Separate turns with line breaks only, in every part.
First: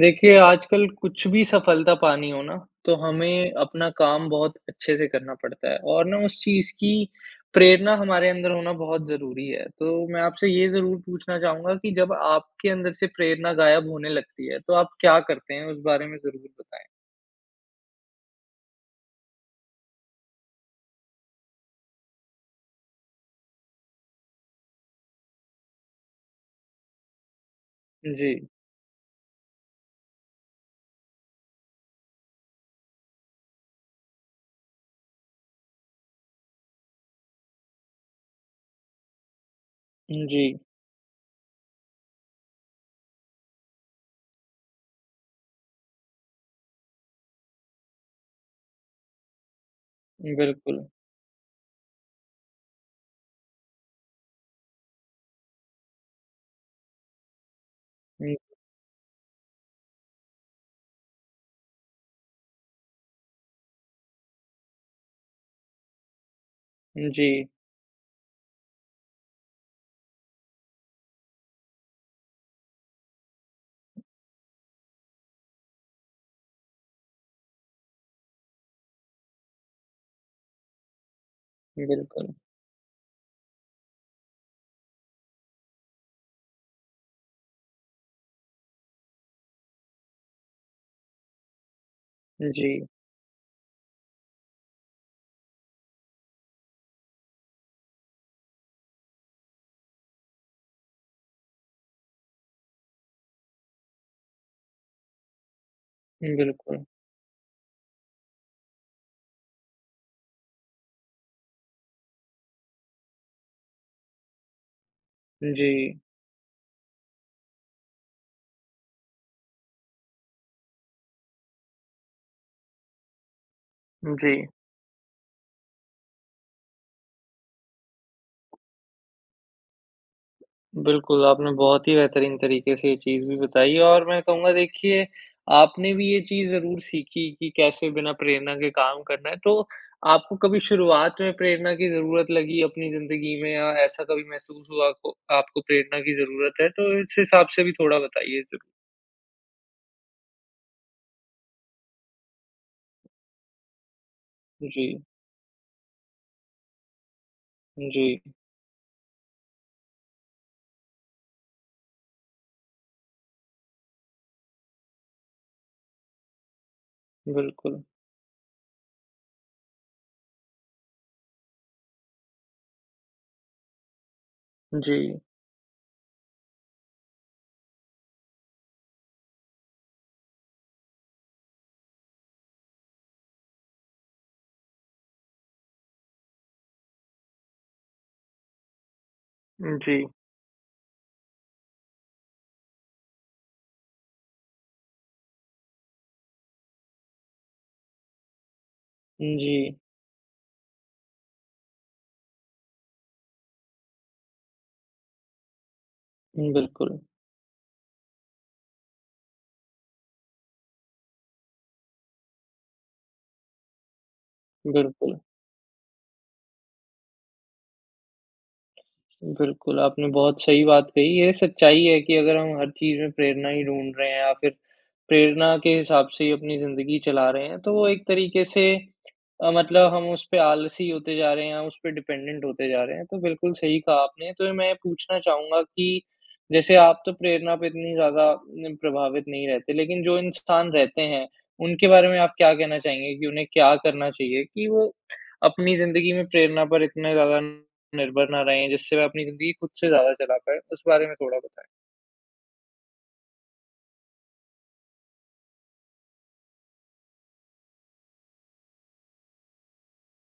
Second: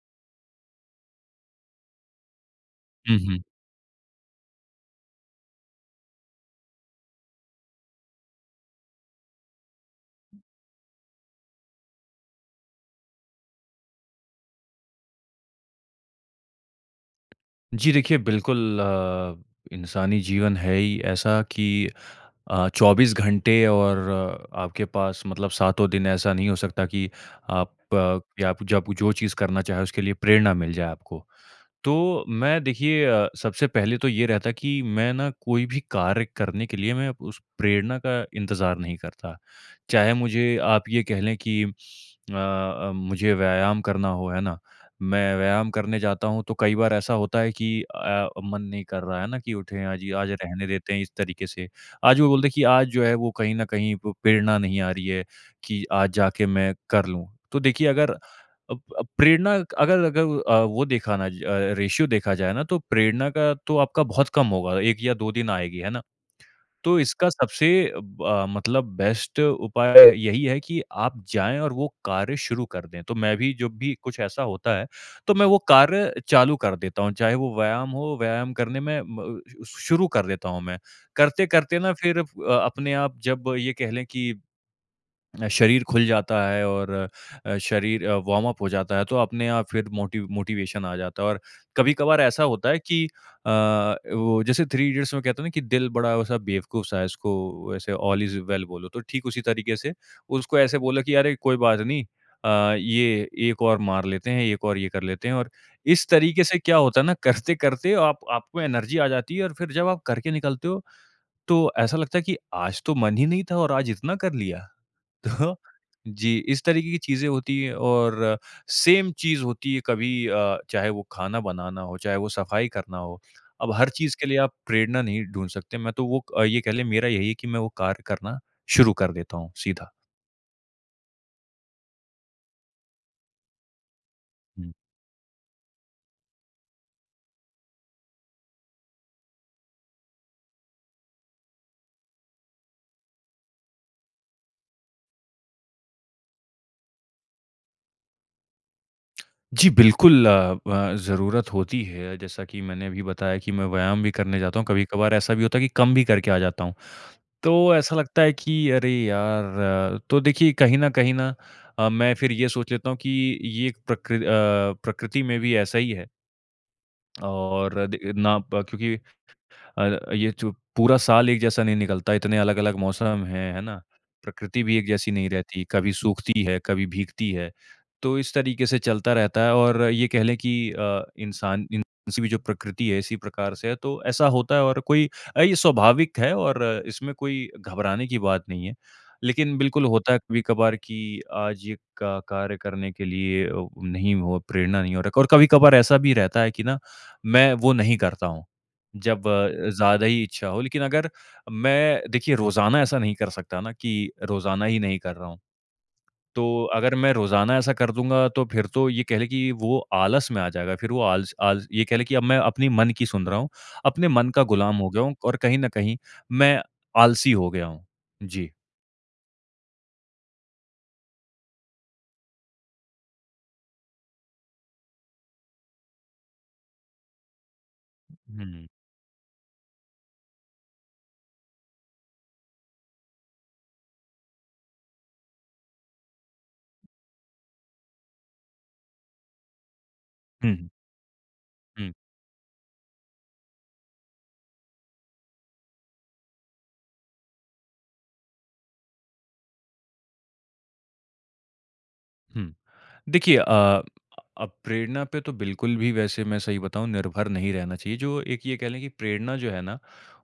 देखिए, आजकल कुछ भी सफलता पानी हो ना, तो
हुँ, हुँ।
हमें अपना काम बहुत अच्छे से करना पड़ता है और ना उस चीज़ की, प्रेरणा हमारे अंदर होना बहुत ज़रूरी है। तो मैं आपसे ये ज़रूर पूछना चाहूँगा कि जब आपके अंदर से प्रेरणा गायब होने लगती है, तो आप क्या करते हैं उस बारे में ज़रूर बताएँ?
जी देखिए, बिल्कुल अ, इंसानी जीवन है ही ऐसा कि अ, 24 घंटे और आपके पास मतलब सातों दिन ऐसा नहीं हो सकता कि आप अ,
जी।
यब जब जो चीज़ करना चाहें उसके लिए प्रेरणा मिल जाए आपको। तो मैं देखिए अ, सबसे पहले तो ये रहता है कि, मैं ना कोई भी कार्य करने के लिए मैं उस प्रेरणा का इंतज़ार नहीं करता। चाहे
उम, जी।
मुझे आप ये कह लें कि अ अ, मुझे व्यायाम करना हो, है ना? मैं व्यायाम करने जाता हूँ तो कई बार ऐसा होता है कि अ, मन नहीं कर रहा है ना, कि उठे आज या आज रहने
बिल्कुल।
देते हैं इस तरीके से। आज वो बोलते हैं कि आज जो है वो कहीं न कहीं प प्रेरणा नहीं आ रही है कि आज जाके मैं कर लूँ। तो देखिए अगर
उम
अब अब प्रेरणा अगर अगर अ, वो देखा न अ, रेश्यो देखा जाए ना तो प्रेरणा का तो आपका बहुत कम होगा, 1 या 2 दिन आएगी, है ना? तो
उम,
इसका
जी।
सबसे ब अ, मतलब बेस्ट उपाय यही है कि आप जाएँ और वो कार्य शुरू कर दें। तो मैं भी जब भी कुछ ऐसा होता है, तो मैं वो कार्य चालू कर देता हूँ। चाहे वो व्यायाम हो, व्यायाम करने में म शु शुरू कर देता हूँ मैं। करते-करते ना फ़िर अ,
बिल्कुल।
अपने आप जब ये कह लें कि शरीर खुल जाता है और अ, शरीर अ, वार्म अप हो जाता है। तो अपने आप फ़िर मोटी मोटिवेशन आ जाता है और कभी-कभार ऐसा होता है
जी।
कि अ, वो जैसे थ्री इडियट्स में कहता है ना कि दिल बड़ा वैसा बेवकूफ सा है उसको ऐसे ऑल इज़ वेल बोलो तो ठीक उसी तरीके से उसको ऐसे बोलो कि, "अरे! कोई बात नहीं। अ, ये एक और मार लेते हैं, एक और ये कर लेते हैं" और इस तरीके से क्या
बिल्कुल।
होता है ना करते-करते आप आपको एनर्जी आ जाती है और फ़िर जब आप करके निकलते हो, तो ऐसा लगता है कि आज तो मन ही नहीं था और आज इतना कर लिया। तो
जी।
जी, इस तरीके की चीज़ें होती हैं और सेम चीज़ होती है कभी अ, चाहे वो खाना बनाना हो, चाहे वो सफाई करना हो। अब हर चीज़ के लिए
जी।
आप प्रेरणा नहीं ढूँढ सकते। मैं तो वो अ, ये कह लें मेरा यही है कि मैं वो कार्य करना शुरू कर देता हूँ सीधा।
बिल्कुल, आपने बहुत ही बेहतरीन तरीक़े से ये चीज़ भी बताई है और मैं कहूँगा,
हुँ।
देखिए आपने भी ये चीज़ ज़रूर सीखी, कि कैसे बिना प्रेरणा के काम करना है। तो आपको कभी शुरुआत में प्रेरणा की ज़रूरत लगी अपनी ज़िंदगी में या ऐसा कभी महसूस हुआ, आपको आपको प्रेरणा की ज़रूरत है, तो इस हिसाब से भी थोड़ा बताइए ज़रूर।
जी बिल्कुल, अ, ब ज़रूरत होती है। जैसा कि मैंने अभी बताया कि मैं व्यायाम भी करने जाता हूँ।
जी।
कभी-कभार ऐसा भी होता है कि कम भी करके आ जाता हूँ। तो ऐसा
जी।
लगता है कि अरे यार अ, तो देखिए कहीं न कहीं ना अ, मैं फिर ये सोच लेता हूँ कि ये एक प्रकृ अ, प्रकृति में भी ऐसा ही है।
बिल्कुल।
और दे ना ब क्योंकि अ, ये जो पूरा साल एक जैसा नहीं निकलता। इतने अलग-अलग मौसम हैं, है ना? प्रकृति भी एक जैसी
जी।
नहीं रहती। कभी सूखती है, कभी भीगती है। तो इस तरीक़े से चलता रहता है और ये कह ले कि अ, इंसान [unintelligible] जो प्रकृति है इसी प्रकार से है, तो ऐसा होता है और कोई अ, ये स्वाभाविक है और इसमें कोई घबराने की बात नहीं है। लेकिन
उम,
बिल्कुल
जी।
होता है कभी-कभार कि आज ये क कार्य करने के लिए अ, नहीं हो, प्रेरणा नहीं हो रखा है। और कभी-कभार ऐसा भी रहता है कि ना मैं वो नहीं करता हूँ, जब
उम,
अ,
जी।
ज़्यादा ही इच्छा हो। लेकिन अगर मैं देखिए रोज़ाना ऐसा नहीं कर सकता ना कि रोज़ाना ही नहीं कर रहा हूँ। तो अगर
बिल्कुल।
मैं रोज़ाना ऐसा कर दूँगा, तो फ़िर तो ये कह ले कि वो आलस में आ जाएगा। फ़िर वो आलस आलस ये कह ले कि अब मैं अपनी मन की सुन रहा हूँ। अपने मन का गुलाम हो गया हूँ
बिल्कुल।
और कहीं न कहीं मैं आलसी हो गया हूँ। जी।
बिल्कुल, आपने बहुत सही बात कही ये सच्चाई है कि अगर हम हर चीज़ में प्रेरणा ही ढूँढ़ रहे हैं या फिर प्रेरणा के हिसाब से ही अपनी ज़िंदगी चला रहे हैं तो वो एक तरीके से
हुँ।
अ, मतलब हम उसपे आलसी होते जा रहे हैं, हम उसपे डिपेंडेंट होते जा रहे हैं तो बिल्कुल सही कहा आपने। तो मैं ये पूछना चाहूँगा कि जैसे आप तो प्रेरणा पे इतनी ज़्यादा न प्रभावित नहीं रहते लेकिन जो
हुँ, हुँ।
इंसान रहते हैं, उनके
हुँ।
बारे में आप क्या कहना चाहेंगे कि उन्हें क्या करना चाहिए कि वो, अपनी ज़िंदगी में प्रेरणा पर इतने ज़्यादा निर्भर ना रहें जिससे वह अपनी ज़िंदगी खुद से ज़्यादा चला पाए? उस बारे में थोड़ा बताएँ।
हुँ। देखिए अ अ, प्रेरणा पे तो बिल्कुल भी वैसे मैं सही बताऊँ निर्भर नहीं रहना चाहिए। जो एक ये कह लें कि प्रेरणा जो है ना,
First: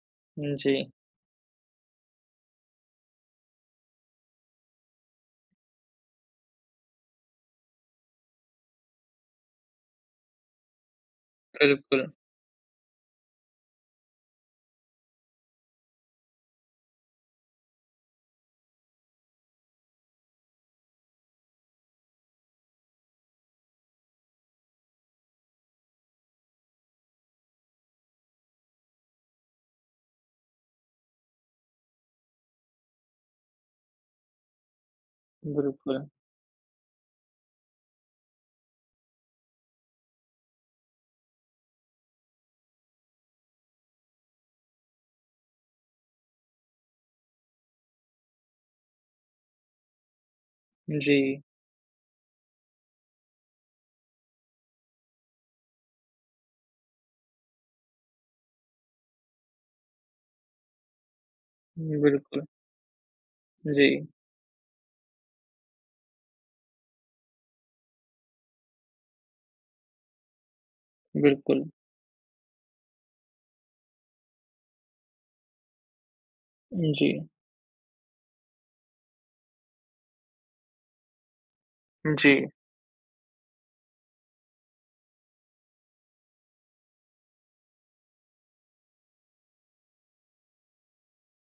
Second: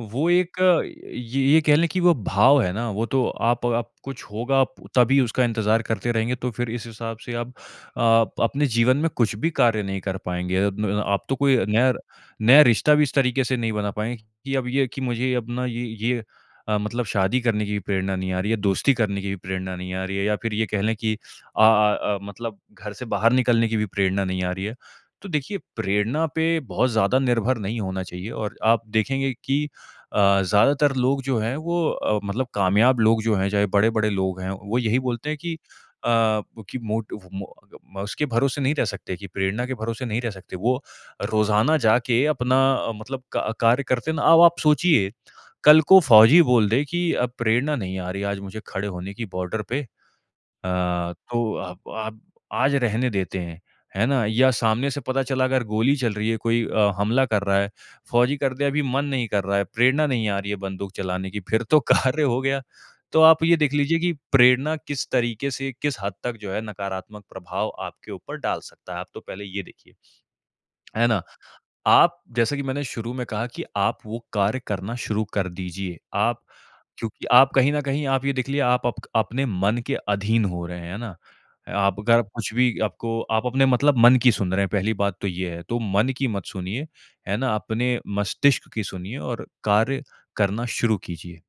वो
उम,
एक
जी।
ये ये कह लें कि वो भाव है ना, वो तो आप आप कुछ होगा तभी उसका इंतज़ार करते रहेंगे तो फिर इस हिसाब से आप अ, अपने जीवन में कुछ भी कार्य नहीं कर पाएँगे। अ, आप तो कोई नया,
बिल्कुल।
नया रिश्ता भी इस तरीके से नहीं बना पाएँगे कि अब ये है कि मुझे अब ना ये ये अ, मतलब शादी करने की प्रेरणा नहीं आ रही है, दोस्ती करने की भी प्रेरणा नहीं आ रही है या फिर ये कह लें कि अ अ अ, मतलब घर से बाहर निकलने की भी प्रेरणा नहीं आ रही है। तो देखिए प्रेरणा पे बहुत ज़्यादा निर्भर नहीं होना चाहिए और आप देखेंगे कि अ, ज़्यादातर लोग जो हैं वो अ, मतलब कामयाब लोग जो हैं, चाहे बड़े-बड़े लोग हैं वो यही बोलते हैं कि अ,
बिल्कुल।
कि मोटिव मो अ, उसके भरोसे नहीं रह सकते कि प्रेरणा के भरोसे नहीं रह सकते। वो रोज़ाना जाके अपना अ, मतलब क कार्य करते ना अब आप सोचिए कल को फौजी बोल दे कि अ, प्रेरणा नहीं आ रही है आज मुझे खड़े होने की बॉर्डर पे अ,
जी।
तो आप आप आज रहने देते हैं, है ना? या सामने से पता चला अगर गोली चल रही है, कोई अ, हमला कर रहा है, फौजी कर दिया अभी मन नहीं कर रहा है, प्रेरणा नहीं आ रही है बंदूक चलाने की फिर तो कार्य हो
बिल्कुल।
गया। तो आप ये देख लीजिए
जी।
कि प्रेरणा किस तरीके से, किस हद तक जो है नकारात्मक प्रभाव आपके ऊपर डाल सकता है, आप तो पहले ये देखिए। है ना?
बिल्कुल।
आप जैसा कि मैंने शुरू में कहा कि आप वो कार्य करना शुरू कर दीजिए। आप क्योंकि
जी।
आप कहीं न कहीं आप ये देख लीजिए आप आपक अपने मन के अधीन हो रहे हैं, है ना? आप अगर
जी।
कुछ भी आपको आप अपने मतलब मन की सुन रहे हैं, पहली बात तो ये है, तो मन की मत सुनिए। है ना? अपने मस्तिष्क की सुनिए और कार्य करना शुरू कीजिए।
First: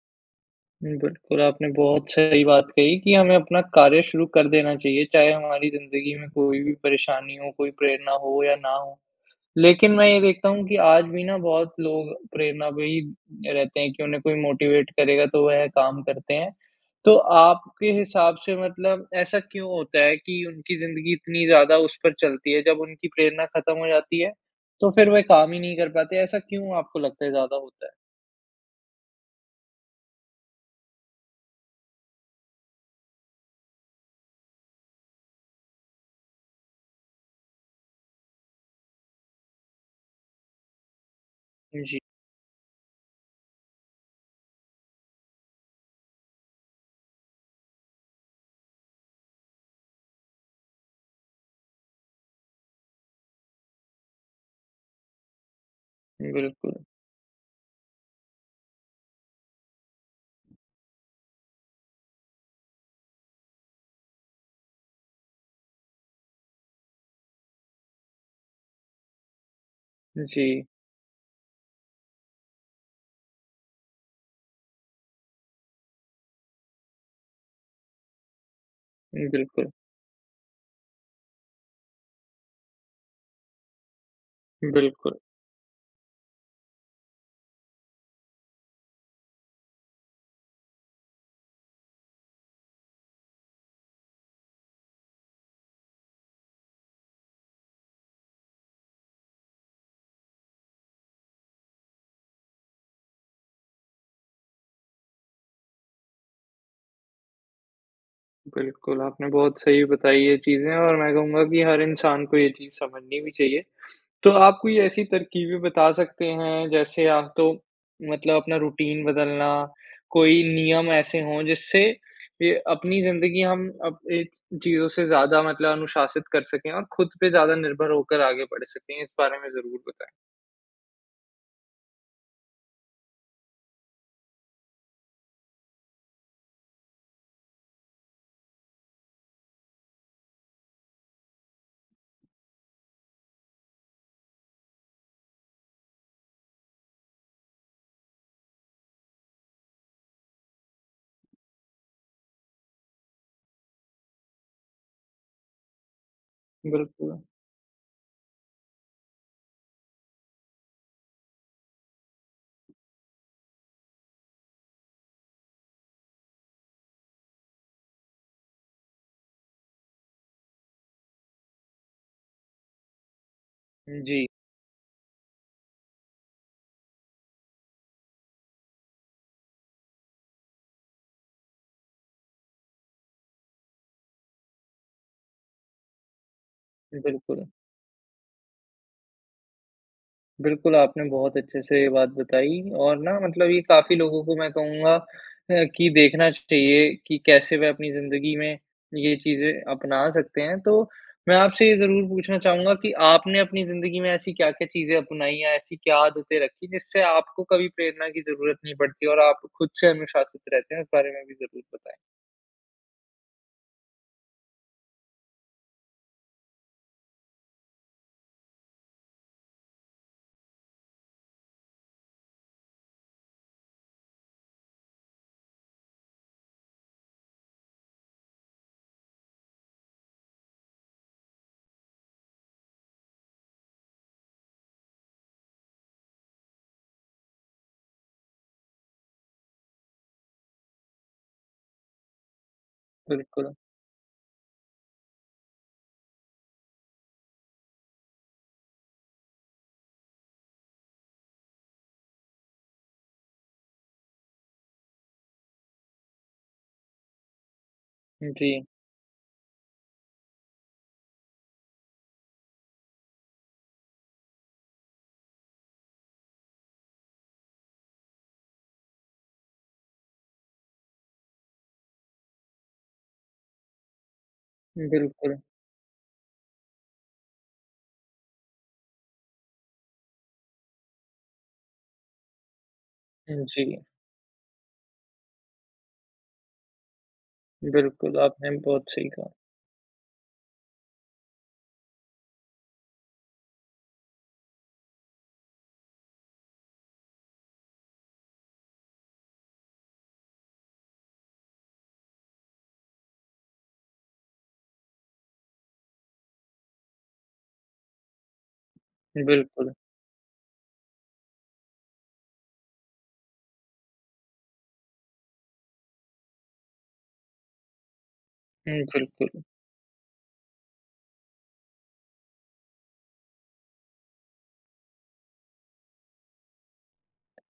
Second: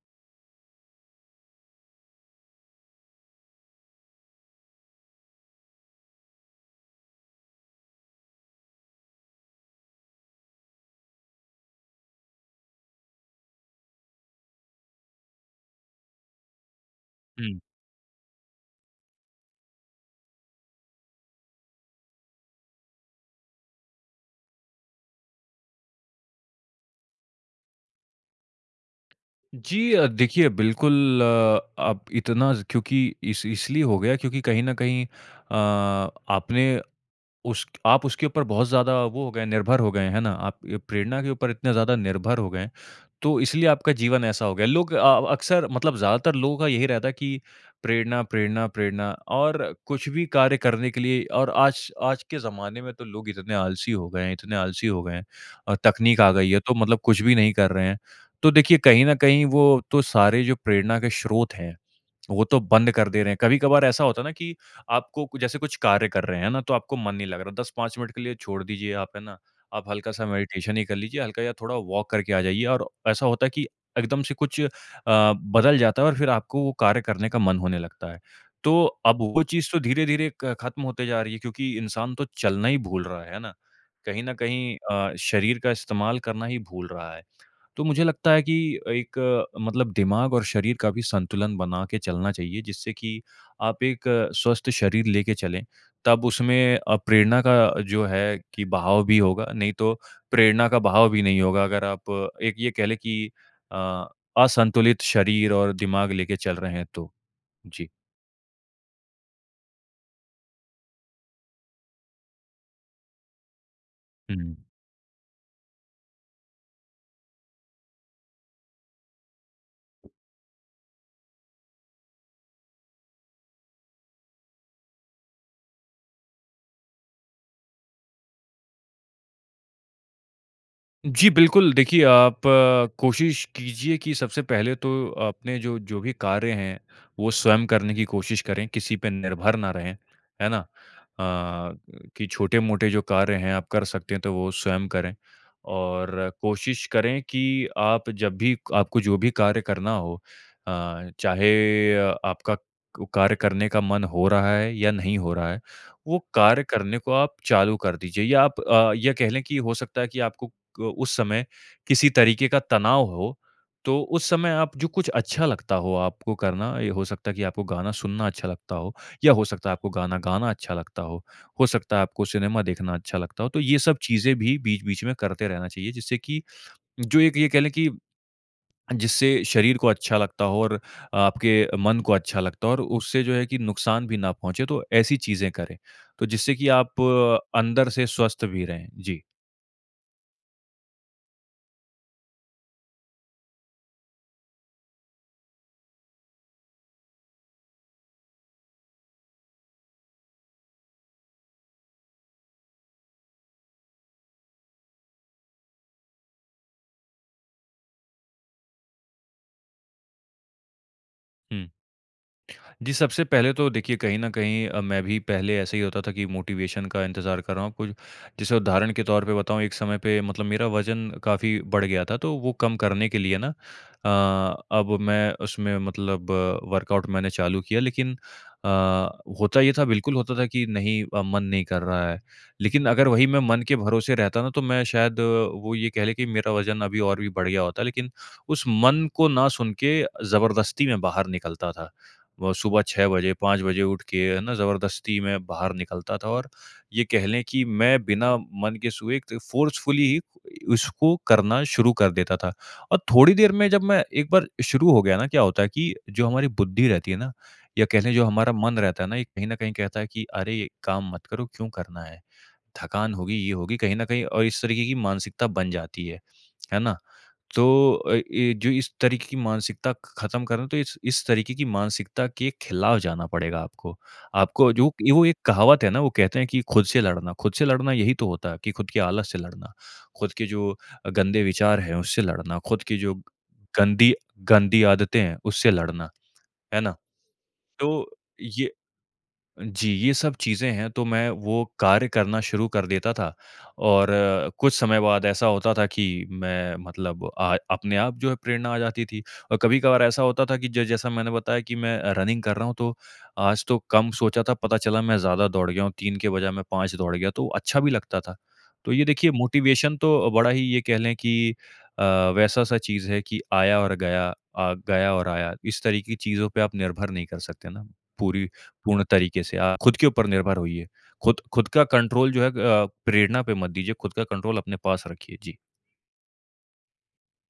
उम, बिल्कुल, आपने बहुत सही बात कही कि हमें अपना कार्य शुरू कर देना चाहिए। चाहे हमारी ज़िन्दगी में कोई भी परेशानी हो, कोई प्रेरणा हो या ना हो, लेकिन मैं ये देखता हूँ कि आज भी ना बहुत लोग प्रेरणा पे ही रहते है कि उन्हें कोई मोटिवेट करेगा तो वह काम करते हैं। तो
हुँ।
आपके हिसाब से मतलब ऐसा क्यों होता है कि उनकी ज़िंदगी इतनी ज़्यादा उस पर चलती है, जब उनकी प्रेरणा खत्म हो जाती है, तो फिर वो काम ही नहीं कर पाते ऐसा क्यों आपको लगता है ज़्यादा होता है?
जी अ, देखिए बिल्कुल, आप इतना क्योंकि इस इसलिए हो गया क्योंकि कहीं न कहीं अ, आपने उस आप उसके ऊपर बहुत ज़्यादा वो हो गए हैं निर्भर हो गए हैं, है ना? आप ये प्रेरणा के ऊपर इतने ज़्यादा
जी।
निर्भर हो गए हैं, तो इसलिए आपका जीवन ऐसा हो गया है। लोग अ, अक़्सर मतलब ज़्यादातर लोगों का यही रहता है कि प्रेरणा-प्रेरणा-प्रेरणा और कुछ भी कार्य करने के लिए और आज, आज के ज़माने में तो लोग इतने आलसी हो गए हैं इतने आलसी हो गए हैं अ, तक़नीक आ गई है तो
बिल्कुल।
मतलब कुछ भी नहीं कर रहे हैं, तो देखिए कहीं न कहीं, वो तो सारे जो प्रेरणा के स्रोत हैं, वो तो बंद कर दे रहे हैं। कभी-कभार ऐसा होता है ना कि आपको कुछ जैसे कुछ कार्य कर रहे हैं ना, तो आपको मन नहीं लग रहा। 10-5 मिनट के लिए छोड़ दीजिए आप, है ना? आप हल्का-सा
जी।
मेडिटेशन ही कर लीजिए, हल्का या थोड़ा वॉक करके आ जाइए और ऐसा होता है कि एकदम से कुछ अ, बदल जाता है और फिर आपको वो कार्य करने का मन होने लगता है। तो अब वो चीज़
बिल्कुल।
तो धीरे-धीरे क खत्म होते जा रही है क्योंकि इंसान तो चलना ही भूल रहा है, है ना? कहीं न कहीं अ,
बिल्कुल।
शरीर का इस्तेमाल करना ही भूल रहा है, तो मुझे लगता है कि एक मतलब दिमाग़ और शरीर का भी संतुलन बना के चलना चाहिए, जिससे कि आप एक स्वस्थ शरीर लेके चलें, तब उसमें अ, प्रेरणा का जो है कि बहाव भी होगा, नहीं तो प्रेरणा का बहाव भी नहीं होगा। अगर आप एक ये कह ले कि अ, असंतुलित शरीर और दिमाग़ लेके चल रहे हैं, तो। जी।
बिल्कुल, आपने बहुत सही बताई ये चीज़े और मैं कहूँगा कि हर इंसान को ये चीज़ समझनी भी चाहिए। तो आप
हुँ।
कोई ऐसी तरकीबें बता सकते हैं, जैसे आप तो मतलब अपना रुटीन बदलना, कोई नियम ऐसे हों, जिससे अ, अपनी ज़िंदगी हम अप ऐ चीज़ों से ज़्यादा मतलब अनुशासित कर सकें और खुद पे ज़्यादा निर्भर होकर आगे बढ़ सकें? इस बारे में ज़रूर बताएँ।
जी बिल्कुल, देखिए आप कोशिश कीजिए कि सबसे पहले तो अपने जो जो भी कार्य हैं, वो स्वयं करने की कोशिश करें, किसी पे निर्भर ना रहें। है ना? अ, कि छोटे-मोटे जो कार्य हैं आप कर सकते हैं, तो वो स्वयं करें। और कोशिश करें कि आप जब भी आपको जो भी कार्य करना हो अ, चाहे अ, आपका को कार्य करने का मन हो रहा है या नहीं हो रहा है, वो कार्य करने को
बिल्कुल।
आप चालू कर दीजिए या आप अ, ये कह लें कि हो सकता है कि आपको क उस समय किसी तरीक़े का तनाव हो, तो उस समय आप जो कुछ अच्छा लगता हो आपको करना, ये हो सकता है कि आपको गाना सुनना अच्छा लगता हो या हो सकता है आपको गाना गाना अच्छा लगता हो। हो सकता है आपको सिनेमा देखना अच्छा लगता हो। तो ये सब
उम, जी।
चीज़ें भी बीच-बीच में करते रहना चाहिए, जिससे की जो एक ये कह लें कि जिससे शरीर को अच्छा लगता हो और आपके मन को अच्छा लगता हो और उससे जो है कि नुक़सान भी ना पहुँचे, तो ऐसी चीज़ें करें। तो जिससे की आप
बिल्कुल।
अंदर से स्वस्थ भी रहें। जी।
बिल्कुल, आपने बहुत अच्छे से ये बात बताई और ना मतलब ये काफ़ी लोगों को मैं कहूँगा अ, कि देखना चाहिए कि कैसे वह अपनी ज़िन्दगी में ये चीज़ें अपना सकते हैं, तो मैं आपसे ये ज़रूर पूछना चाहूँगा कि, आपने अपनी ज़िन्दगी में ऐसी क्या-क्या चीज़ें अपनाई या ऐसी क्या आदतें रखीं, जिससे आपको कभी प्रेरणा की ज़रूरत नहीं पड़ती और आप खुद से अनुशासित रहते हैं? इस बारे में भी ज़रूर
हुँ।
बताएँ।
जी, सबसे पहले तो देखिए कहीं न कहीं अ, मैं भी पहले ऐसे ही होता था कि मोटिवेशन का इंतज़ार कर रहा हूँ, कुछ जैसे उदाहरण के तौर पे बताऊँ। एक समय पे मतलब मेरा वज़न काफ़ी बढ़ गया था तो वो कम करने के लिए ना अ, अब मैं उसमें मतलब वर्कआउट मैंने चालू किया लेकिन अ, होता ये था, बिल्कुल होता था कि नहीं अ, मन नहीं कर रहा है। लेकिन अगर वही मैं मन के भरोसे रहता ना तो मैं शायद वो ये कह ले कि मेरा वज़न अभी और भी बढ़ गया होता, लेकिन उस मन को ना सुन के ज़बरदस्ती में बाहर निकलता था। व सुबह 6 बजे,
बिल्कुल।
5 बजे उठ के है ना ज़बरदस्ती मैं बाहर निकलता था और ये कह लें कि मैं बिना मन के सुबह फ़ोर्सफुली उसको करना शुरू कर देता था। और थोड़ी देर में जब मैं एक बार शुरू हो गया ना, क्या होता है कि जो हमारी बुद्धि रहती है ना, या कह लें जो
उम,
हमारा
जी।
मन रहता है ना, ये कहीं न कहीं कहता है कि अरे, ये काम मत करो, क्यों करना है? थकान होगी, ये होगी कहीं न कहीं अ, इस तरीक़े की मानसिकता बन जाती है। है ना? तो अ, ये जो इस तरीक़े की मानसिकता खत्म कर रहे है, तो इस, इस तरीक़े की मानसिकता के ख़िलाफ़ जाना पड़ेगा आपको। आपको जो वो एक
बिल्कुल।
कहावत है ना, वो कहते हैं कि खुद से लड़ना खुद से लड़ना यही तो होता है कि खुद के आलस से लड़ना, खुद के जो अ, गंदे विचार हैं उससे लड़ना, खुद की जो
उम, जी।
गंदी, गंदी आदतें हैं उससे लड़ना, है ना? तो
बिल्कुल, आपने
ये
बहुत सही कहा।
जी ये सब चीज़ें हैं, तो मैं वो कार्य करना शुरू कर देता था और कुछ समय बाद ऐसा होता था कि मैं मतलब आ अपने आप जो है प्रेरणा आ जाती थी अ, कभी-कभार ऐसा होता था कि जो जैसा मैंने बताया कि मैं रनिंग कर रहा हूँ तो, आज तो कम सोचा था, पता चला मैं ज़्यादा दौड़ गया हूँ, 3 के बजाए मैं 5 दौड़ गया तो अच्छा भी लगता था। तो ये देखिए
बिल्कुल।
मोटिवेशन तो बड़ा ही ये कह लें कि अ, वैसा सा चीज़ है कि आया और गया अ, गया और आया। इस तरीक़े की चीज़ों पे आप निर्भर नहीं कर सकते ना, पूरी
हुँ,
पूर्ण तरीक़े
बिल्कुल।
से आप खुद के ऊपर निर्भर होइए। खुद खुद का कंट्रोल जो है अ, प्रेरणा पे मत दीजिए, खुद का कंट्रोल अपने पास रखिए। जी।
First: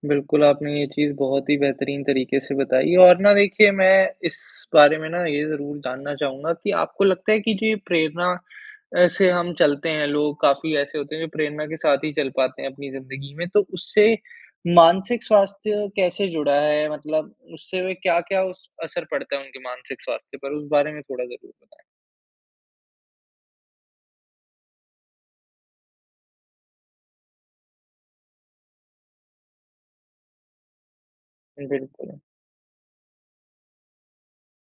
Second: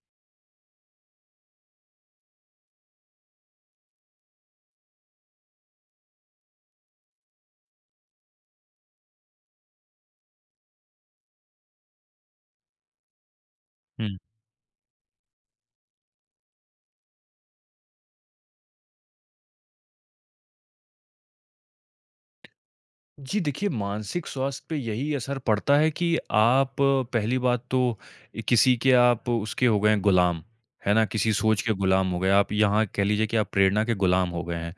बिल्कुल आपने ये चीज़ बहुत ही बेहतरीन तरीके से बताई और ना देखिए मैं इस बारे में ना ये ज़रूर जानना चाहूँगा कि आपको लगता है कि जो ये प्रेरणा अ, से हम चलते हैं लोग काफ़ी ऐसे होते हैं जो प्रेरणा के साथ ही चल पाते हैं अपनी ज़िंदगी में, तो उससे
हुँ।
मानसिक स्वास्थ्य कैसे जुड़ा है? मतलब उससे वे क्या-क्या उस असर पड़ता है उनके मानसिक स्वास्थ्य पर? उस बारे में थोड़ा ज़रूर बताएँ।
जी, देखिए मानसिक स्वास्थ्य पे यही असर पड़ता है कि आप पहली बात तो किसी के आप उसके हो गए हैं गुलाम। है ना? किसी सोच के गुलाम हो
बिल्कुल।
गए, आप यहाँ कह लीजिए कि आप प्रेरणा के गुलाम हो गए हैं,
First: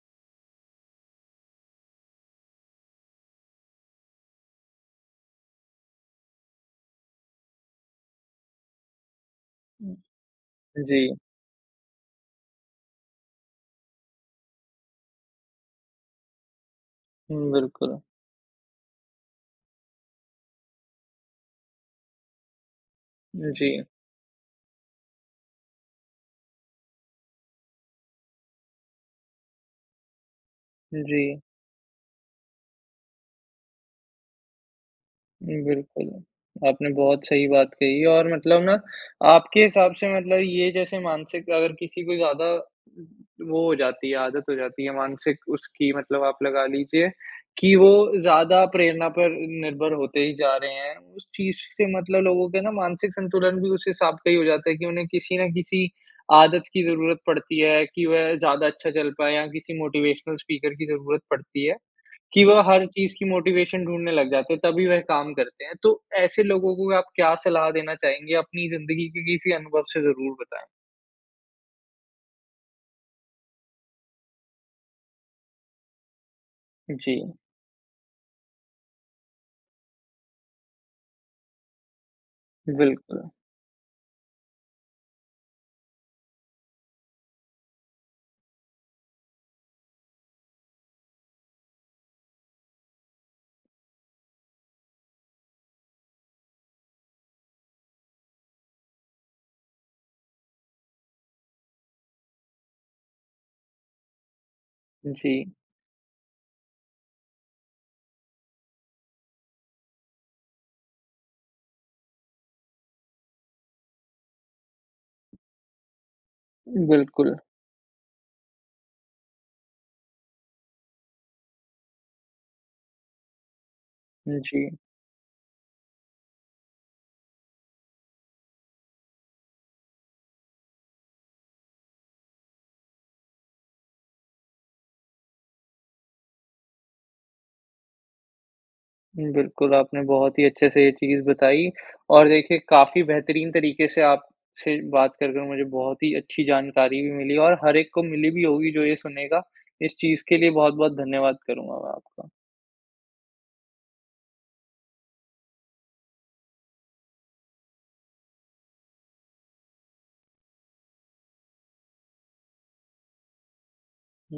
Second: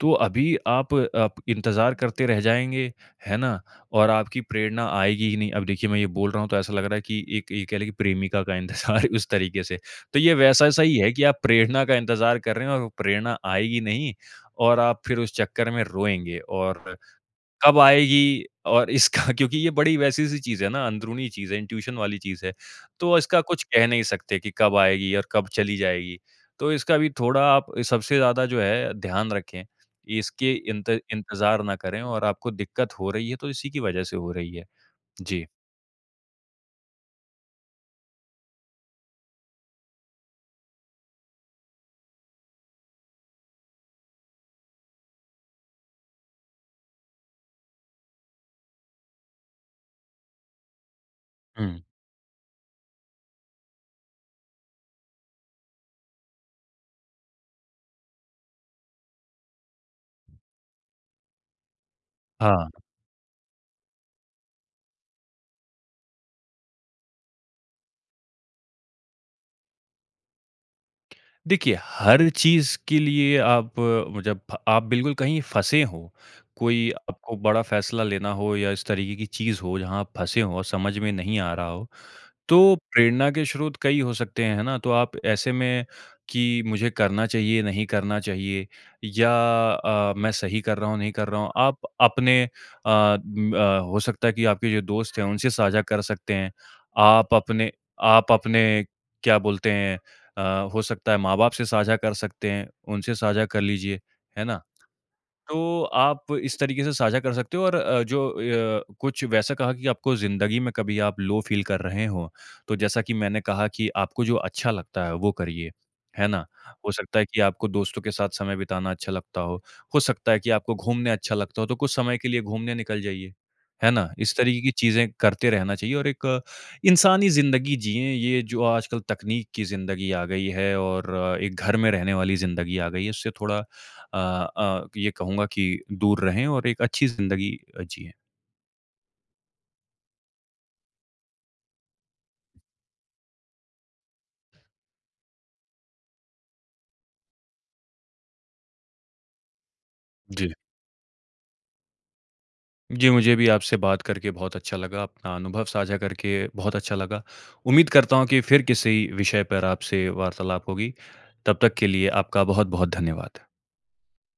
तो अभी आप, आप इंतजार करते रह जाएँगे, है ना? और आपकी प्रेरणा आएगी ही नहीं। अब देखिए मैं ये बोल रहा हूँ तो ऐसा लग रहा है कि एक ये कह लें कि प्रेमिका का इंतजार उस तरीके से। तो ये वैसा-सा ही
जी।
है कि आप प्रेरणा का इंतजार कर रहे हैं और प्रेरणा आएगी नहीं और आप फिर उस चक्कर में रोएँगे और,
हुँ,
कब
बिल्कुल।
आएगी और इसका क्योंकि ये बड़ी वैसी सी चीज़ है ना अंदरूनी चीज़ है, इंट्यूशन वाली चीज़ है, तो इसका
उम,
कुछ कह
जी।
नहीं सकते कि कब आएगी और कब चली जाएगी। तो इसका भी थोड़ा आप सबसे ज़्यादा जो है ध्यान रखें। इसके इंत
जी।
इंतजार ना करें और आपको दिक्कत हो रही है तो इसी की वजह से हो रही है। जी।
उम, बिल्कुल। आपने बहुत सही बात कही और मतलब ना आपके हिसाब से मतलब ये जैसे मानसिक अगर किसी को ज़्यादा वो हो जाती है आदत हो जाती है मानसिक उसकी मतलब आप लगा लीजिए कि वो ज़्यादा प्रेरणा पर निर्भर होते ही जा रहे हैं। उस चीज़
हुँ।
से मतलब लोगों के ना मानसिक संतुलन भी उस हिसाब का ही हो जाता है कि उन्हें किसी न किसी आदत की ज़रूरत पड़ती है कि वह ज़्यादा अच्छा चल पाएँ या किसी मोटिवेशनल स्पीकर की ज़रूरत पड़ती है, कि वह
हाँ।
हर चीज़ की मोटिवेशन ढूँढ़ने लग जाते है, तभी वह काम करते हैं। तो ऐसे लोगों को आप क्या सलाह देना चाहेंगे? अपनी ज़िंदगी के किसी अनुभव से ज़रूर बताएँ।
देखिए, हर चीज़ के लिए आप वो जब आप बिल्कुल कहीं फँसे हो, कोई
जी।
आपको बड़ा फैसला लेना हो या इस तरीके की चीज़ हो जहाँ आप फँसे हो समझ में नहीं आ रहा हो, तो
बिल्कुल।
प्रेरणा के स्रोत कई हो सकते हैं है ना? तो आप ऐसे में कि मुझे करना चाहिए, नहीं करना चाहिए या अ, मैं सही कर रहा हूँ, नहीं कर रहा हूँ। आप अपने अ अ, हो सकता है कि आपके जो दोस्त हैं उनसे साझा कर सकते हैं। आप अपने आप अपने क्या बोलते हैं अ, हो सकता है माँ-बाप से साझा कर सकते हैं, उनसे साझा कर लीजिए। है ना?
जी।
तो आप इस तरीके से साझा कर सकते हो और अ, जो अ, कुछ वैसा कहा कि आपको ज़िंदगी में कभी आप लो फील कर रहे हों तो जैसा कि मैंने कहा कि आपको जो अच्छा लगता है वो करिए। है ना? हो सकता है
बिल्कुल।
कि आपको दोस्तों के साथ समय बिताना अच्छा लगता हो, हो सकता है कि आपको घूमने अच्छा लगता हो तो कुछ समय के लिए घूमने निकल जाइए। है ना? इस तरीके की
जी।
चीज़ें करते रहना चाहिए और एक इंसानी ज़िंदगी जिएँ, ये जो आजकल तकनीक की ज़िंदगी आ गई है और एक घर में रहने वाली ज़िंदगी आ गई है, उससे थोड़ा अ अ, ये कहूँगा कि दूर रहे और एक अच्छी ज़िंदगी अ, जिएँ।
बिल्कुल, आपने बहुत ही अच्छे से ये चीज़ बताई और देखिए काफ़ी बेहतरीन तरीके से आपसे बात करके मुझे बहुत ही अच्छी जानकारी भी मिली और हर एक को मिली भी होगी जो ये सुनेगा। इस चीज़ के
जी।
लिए बहुत-बहुत धन्यवाद करूँगा मैं आपका।
जी, मुझे भी आपसे बात करके बहुत अच्छा लगा, अपना अनुभव साझा करके बहुत अच्छा लगा। उम्मीद करता हूँ कि फिर किसी विषय पर आपसे वार्तालाप होगी, तब तक के लिए आपका बहुत-बहुत धन्यवाद।
हुँ।